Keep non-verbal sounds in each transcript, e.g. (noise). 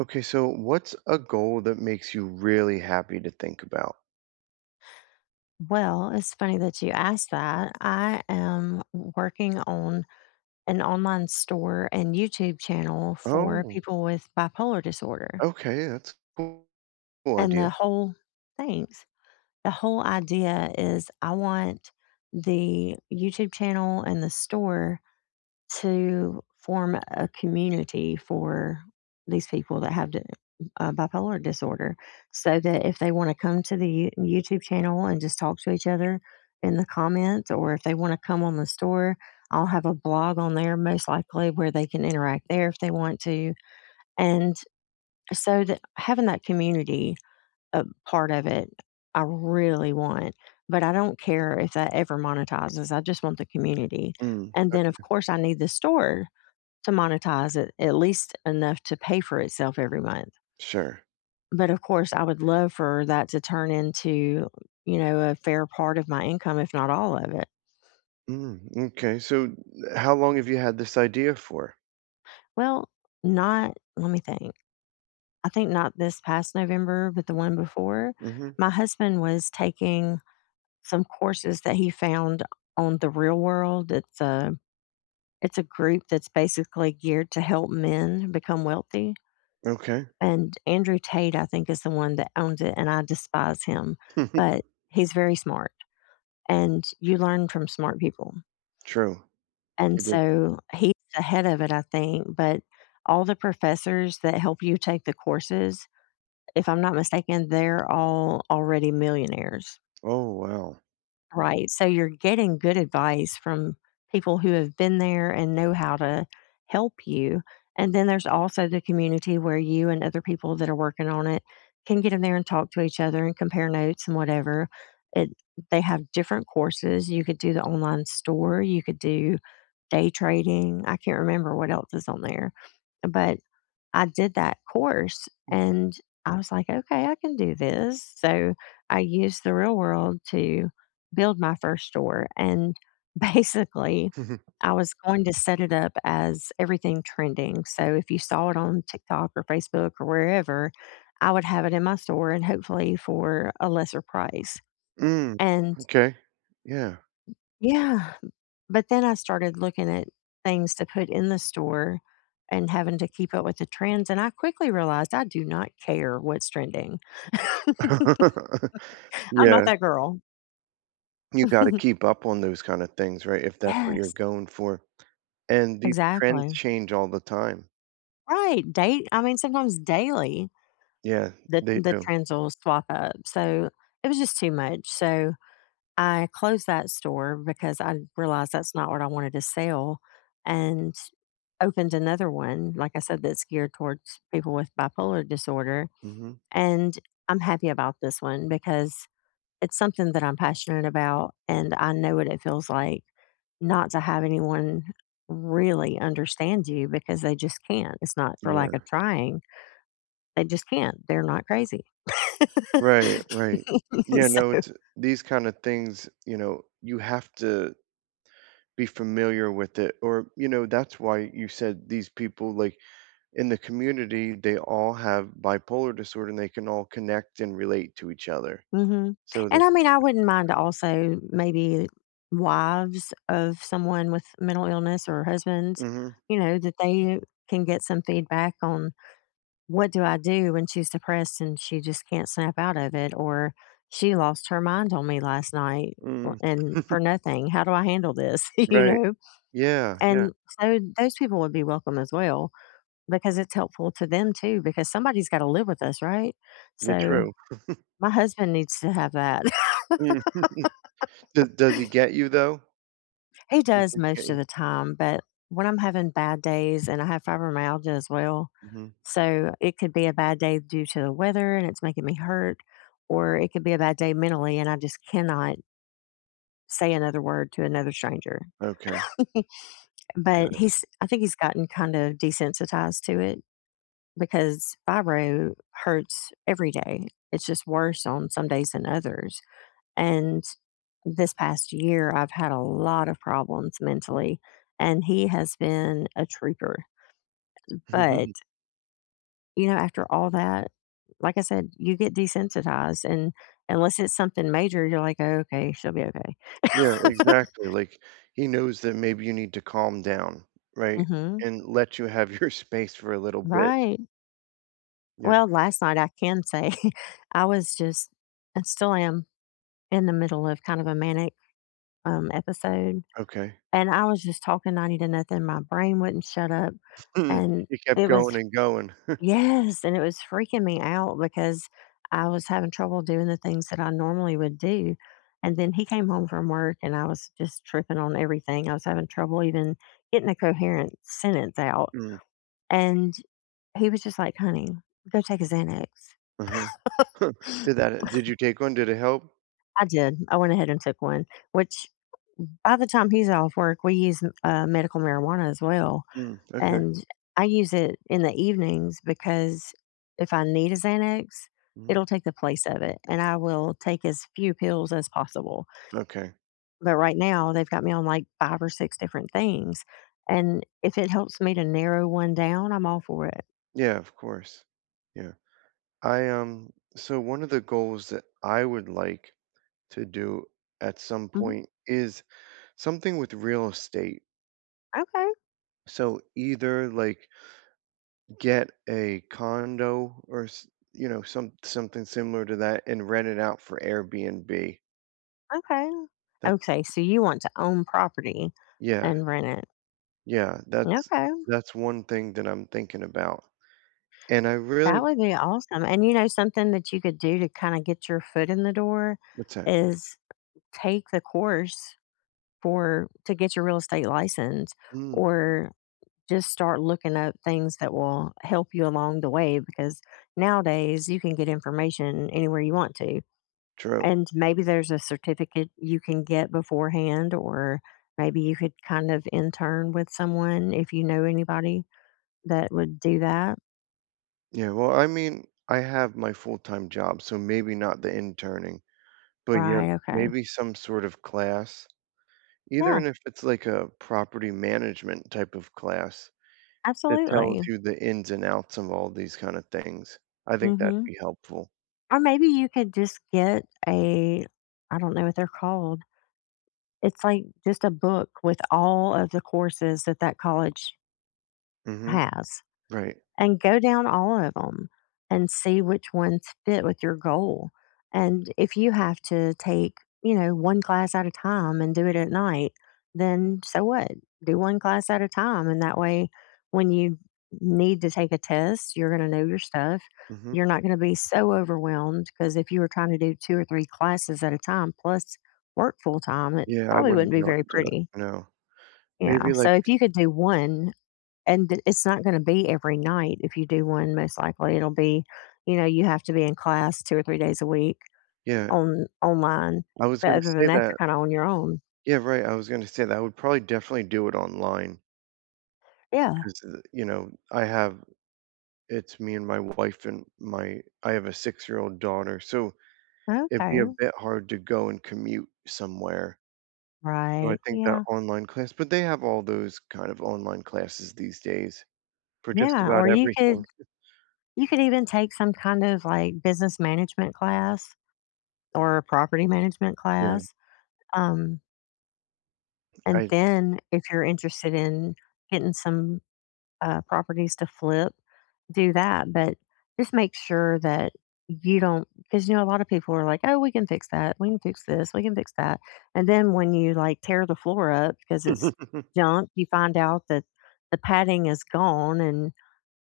Okay, so what's a goal that makes you really happy to think about? Well, it's funny that you asked that. I am working on an online store and YouTube channel for Oh, people with bipolar disorder. okay, that's cool And the idea. whole Thanks. The whole idea is I want the YouTube channel and the store to form a community for these people that have bipolar disorder so that if they want to come to the YouTube channel and just talk to each other in the comments, or if they want to come on the store, I'll have a blog on there most likely where they can interact there if they want to. And so that having that community part of it, I really want. But I don't care if that ever monetizes. I just want the community. Mm, And then, ok- of course, I need the store to monetize it, at least enough to pay for itself every month. Sure. But of course, I would love for that to turn into, a fair part of my income, if not all of it. Mm, okay, so how long have you had this idea for? Well, not let me think. I think not this past November, but the one before, Hmm. my husband was taking some courses that he found on The Real World. It's a group that's basically geared to help men become wealthy. Okay. And Andrew Tate, I think, is the one that owns it, and I despise him, (laughs) but he's very smart, and you learn from smart people. True. And You did. so he's ahead of it, I think. But all the professors that help you take the courses, if I'm not mistaken, they're all already millionaires. Oh, wow. Right, so you're getting good advice from people who have been there and know how to help you, and then there's also the community where you and other people that are working on it can get in there and talk to each other and compare notes and whatever. It they have different courses. You could do the online store, you could do day trading, I can't remember what else is on there, but I did that course and I was like, okay, I can do this. So I used The Real World to build my first store. And (laughs) basically, (laughs) I was going to set it up as everything trending. So if you saw it on TikTok or Facebook or wherever, I would have it in my store and hopefully for a lesser price. Mm, And okay, yeah. yeah, but then I started looking at things to put in the store and having to keep up with the trends, and I quickly realized I do not care what's trending. (laughs) I'm not Yeah, that girl. you got to (laughs) keep up on those kind of things, right? If that's what you're Yes, going for. And these trends exactly. change all the time. Right, date I mean, sometimes daily, Yeah, the they the do. trends will swap up, so it was just too much, so I closed that store because I realized that's not what I wanted to sell and opened another one, like I said, that's geared towards people with bipolar disorder. Hmm. And I'm happy about this one because it's something that I'm passionate about and I know what it feels like not to have anyone really understand you because they just can't. It's not for lack of trying. They just can't. They're not crazy. (laughs) Right, right. Yeah, no, so it's these kind of things, you have to be familiar with it. Or, that's why you said these people, like in the community, they all have bipolar disorder and they can all connect and relate to each other. Mhm. So And the, I mean, I wouldn't mind also maybe wives of someone with mental illness or husbands, mm-hmm. you know, that they can get some feedback on what do I do when she's depressed and she just can't snap out of it? Or she lost her mind on me last night Mm. and for (laughs) nothing. How do I handle this? (laughs) You Right. know? Yeah, yeah, And so those people would be welcome as well because it's helpful to them too, because somebody's got to live with us, right? you're So true. my husband needs to have that. Mm. Does he get you though? (laughs) He Does does he get most of you? the time, but when I'm having bad days and I have fibromyalgia as well, Hmm. so it could be a bad day due to the weather and it's making me hurt, or it could be a bad day mentally and I just cannot say another word to another stranger. Okay, (laughs) But got he's, I think, he's gotten kind of desensitized to it because fibro hurts every day. It's just worse on some days than others. And this past year, I've had a lot of problems mentally, and he has been a trooper. But it. (laughs) After all that, like I said, you get desensitized, and unless it's something major, you're like, "Oh, okay, she'll be okay." Yeah, (laughs) exactly, like, he knows that maybe you need to calm down, right? Mhm. And let you have (laughs) your space for a little bit. Right. Yeah, Well, last night, I can say, (laughs) I was just and still am in the middle of kind of a manic, episode, okay. (clears throat) and I was just talking 90 to nothing. My brain wouldn't shut up, and You kept it was going and going. (clears throat) Yes, and it was freaking me out because I was having trouble doing the things that I normally would do. And then he came home from work and I was just tripping on everything. I was having trouble even getting a coherent sentence out. Mm, And he was just like, honey, go take a Xanax. uh-huh. (gasps) Did you take one? Did it help? I did. I went ahead and took one, which by the time he's off work, we use medical marijuana as well. Mm, okay, And I use it in the evenings because if I need a Xanax, mhm, it'll take the place of it, and I will take as few pills as possible. okay. But right now, they've got me on like 5 or 6 different things, and if it helps me to narrow one down, I'm all for it. Yeah, of course. Yeah. So one of the goals that I would like to do at some Mhm. point is something with real estate. Okay, So either, like, get a condo or something similar to that and rent it out for Airbnb. okay. That's Okay, so you want to own property Yeah, and rent it. yeah, that's Okay, that's one thing that I'm thinking about. And I that really would be awesome, and you know something that you could do to kinda get your foot in the door What's that? is take the course for to get your real estate license, Mm, or just start looking up things that will help you along the way because nowadays you can get information anywhere you want to. true. And maybe there's a certificate you can get beforehand, or maybe you could kind of intern with someone if you know anybody that would do that. Yeah, well, I mean, I have my full-time job, so maybe not the interning, but yeah, Right. Okay. maybe some sort of class, either Yeah, and if it's like a property management type of class that tells absolutely. you the ins and outs of all these kind of things. I think that'd hmm be helpful. Or maybe you could just get a, I don't know what they're called. It's like just a book with all of the courses that that college Mhm, has, right, and go down all of them and see which ones fit with your goal. And if you have to take, one class at a time and do it at night, then so what? Do one class at a time. And that way, when you need to take a test, you're going to know your stuff. mhm. You're not going to be so overwhelmed because if you were trying to do two or three classes at a time plus work full time, it Yeah, I probably wouldn't wouldn't be be able very to do pretty. it, no. Yeah, Maybe, so like if you could do one and th it's not gonna be every night. If you do one, most likely it'll be, you have to be in class 2 or 3 days a week yeah, on online, I was but gonna other than say that, you're that. kinda on your own. Yeah, right, I was gonna say that I would probably definitely do it online Yeah, because I have it's me and my wife and my I have a six-year-old daughter, so it'd be okay, a bit hard to go and commute somewhere. So I right, think that yeah, online class, but they have all those kind of online classes these days for just yeah, about or you could everything. you could even take some kind of, like, business management class or a property management Yeah, class, um, and I then if you're interested in getting some properties to flip, do that. But just make sure that you don't, because a lot of people are like, oh, we can fix that. We can fix this. We can fix that. And then when you like tear the floor up because it's (laughs) junk, you find out that the padding is gone and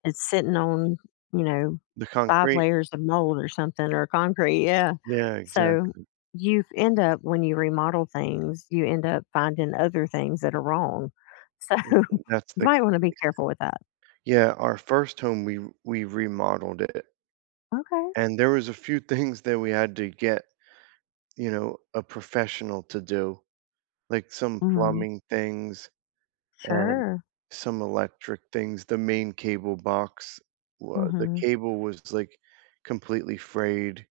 it's sitting on, you know, The five concrete? layers of mold or something or concrete. Yeah. Yeah, So exactly. you end up, when you remodel things, you end up finding other things that are wrong. So (laughs) you That's the might want to be careful with that. Yeah, our first home, we remodeled it, Okay. and there was a few (laughs) things that we had to get, a professional to do, like some Mhm. plumbing things and Sure. some electric things. The main cable box, the Mhm. cable was like completely frayed.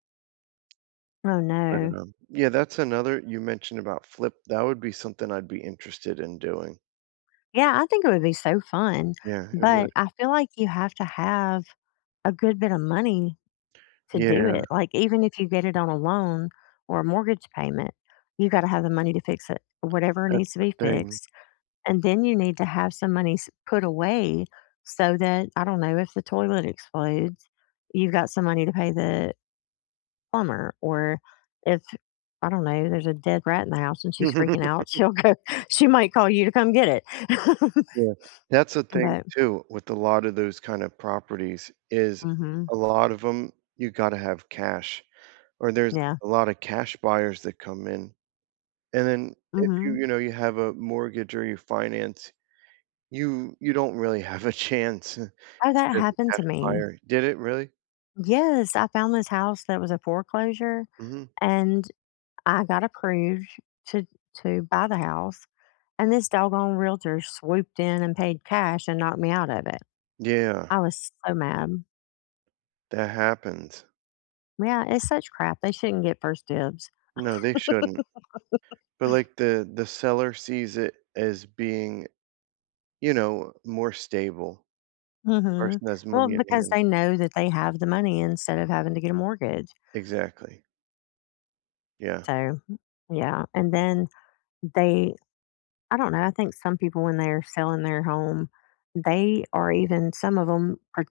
Oh, But no. Yeah, that's another you mentioned about flip. That would be something I'd be interested in doing. Yeah, I think it would be so fun, Yeah, it would. but I feel like you have to have a good bit of money to do Yeah, it. Like, even if you get it on a loan or a mortgage payment, you gotta have the money to fix it, whatever needs that's to the be thing. fixed, and then you need to have some money s put away so that, I don't know, if the toilet explodes, you've got some money to pay the plumber or if, I don't know, there's a dead rat in the house and she's freaking (laughs) out, she'll go (laughs) she might call you to come get it. (laughs) Yeah. That's the thing But too with a lot of those kind of properties is mhm, a lot of them you gotta have cash, or there's yeah, a lot of cash buyers that come in. And then if you, mhm. You have a mortgage or you finance, you don't really have a chance (laughs) as a Oh, that happened cash to me. buyer. Did it really? Yes, I found this house that was a foreclosure Mhm. and I got approved to to buy the house, and this doggone realtor swooped in and paid cash and knocked me out of it. Yeah, I was so mad. that happens. Yeah, it's such crap. They shouldn't get first dibs. No, they shouldn't. But, like, the seller sees it as being, more stable, the Mhm. person has Well, money in because hand. they know that they have the money instead of having to get a mortgage. Exactly. Yeah. So, yeah, and then they I don't know, I think some people when they're selling their home, they are even some of 'em are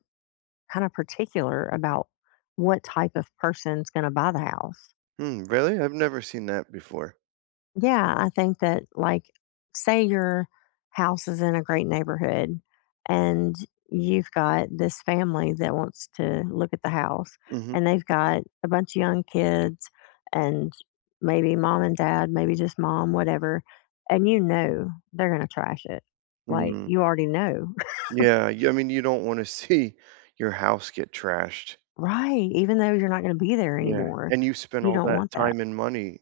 kinda particular about what type of person's gonna buy the house. Hmm, really? I've never seen that before. Yeah, I think that like, say your house is in a great neighborhood and you've got this family that wants to look at the house Mhm. and they've got a bunch of young kids and maybe mom and dad, maybe just mom, whatever, and you know they're going to trash it. Like Mm. you already know. (laughs) Yeah, y I mean, you don't wanna (laughs) see your house get trashed. Right, even though you're not going to be there Yeah, anymore, and you spend you all don't that want that. time and money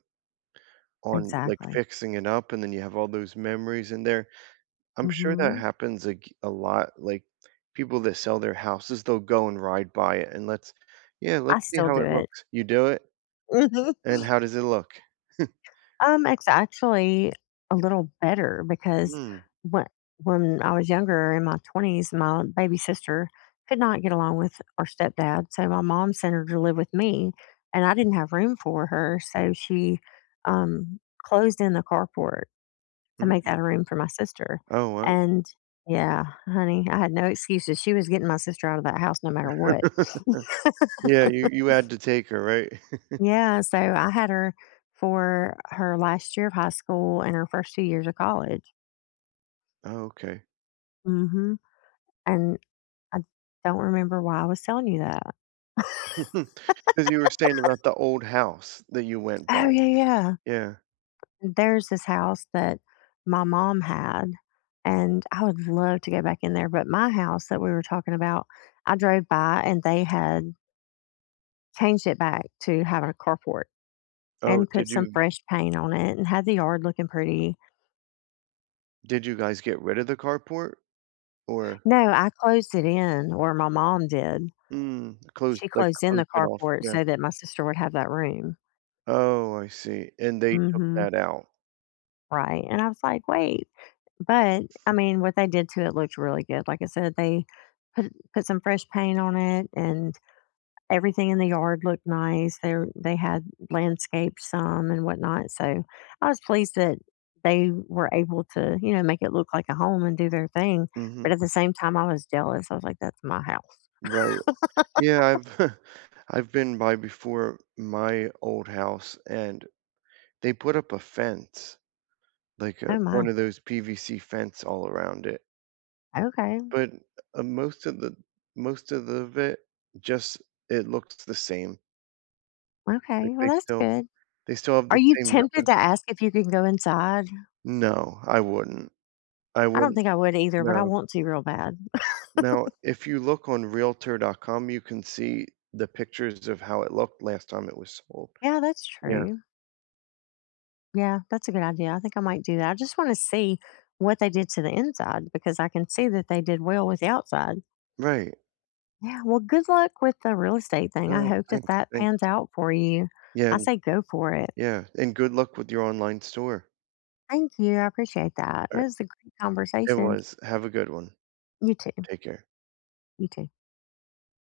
on, like, Exactly. fixing it up, and then you have all those memories in there. I'm sure that Mhm. happens, like, a lot, like, people that sell their houses, they'll go and ride by it, and let's yeah, I let's see still how it do looks. You do it, it. (laughs) and how does it look? It's actually a little better because Mm, when when I was younger in my twenties, my baby sister could not get along with our stepdad, so my mom sent her to live with me, and I didn't have room for her, so she closed in the carport to make mm. that a room for my sister. Oh, wow. And yeah, honey, I had no excuses. She was getting my sister out of that house no matter what. (laughs) Yeah, you had to take her, right? (laughs) Yeah, so I had her for her last year of high school and her first 2 years of college. Oh, okay. Mhm, and I don't remember why I was telling you that. Because you were saying about the old house that you went by. Oh, yeah, yeah. Yeah. There's this house that my mom had, and I would love to go back in there, but my house that we were talking about, I drove by and they had changed it back to having a carport Oh, and put some fresh paint on it and had the yard looking pretty. did you guys get rid of the carport? Or No, I closed it in, or my mom did. Mm, She closed in the closed it off, carport yeah. so that my sister would have that room. Oh, I see, and they took Mhm, that out. right, and I was like, "Wait." But, I mean, what they did to it looked really good. Like I said, they put some fresh paint on it, and everything in the yard looked nice. They had landscaped some and whatnot, so I was pleased that they were able to, make it look like a home and do their thing, Mhm. but at the same time, I was jealous. I was like, "That's my house." Right. Yeah, I've (laughs) I've been by before my old house, and they put up a fence, like, "Oh, my. one of those PVC fence all around it, Okay, but, uh, most of the most of the of it just it looks the same. okay. Like, Well, they that's still good." they still have Are the you same tempted number? to ask if you can go inside? No, I wouldn't. I I don't wouldn't, think I would either, but I no. want to real bad. Now, if you look on Realtor.com, you can see the pictures of how it looked last time it was sold. Yeah, that's Yeah, true. Yeah, that's a good idea. I think I might do that. I just want to see what they did to the inside because I can see that they did well with the outside. right. Yeah, well, good luck with the real estate thing. I Oh, hope that thanks, that thanks. pans out for you. Yeah, I say go for it. yeah, and good luck with your online store. Thank you. I appreciate that. It Alright, was a great it conversation. was. Have a good one. You too. Take care. You too.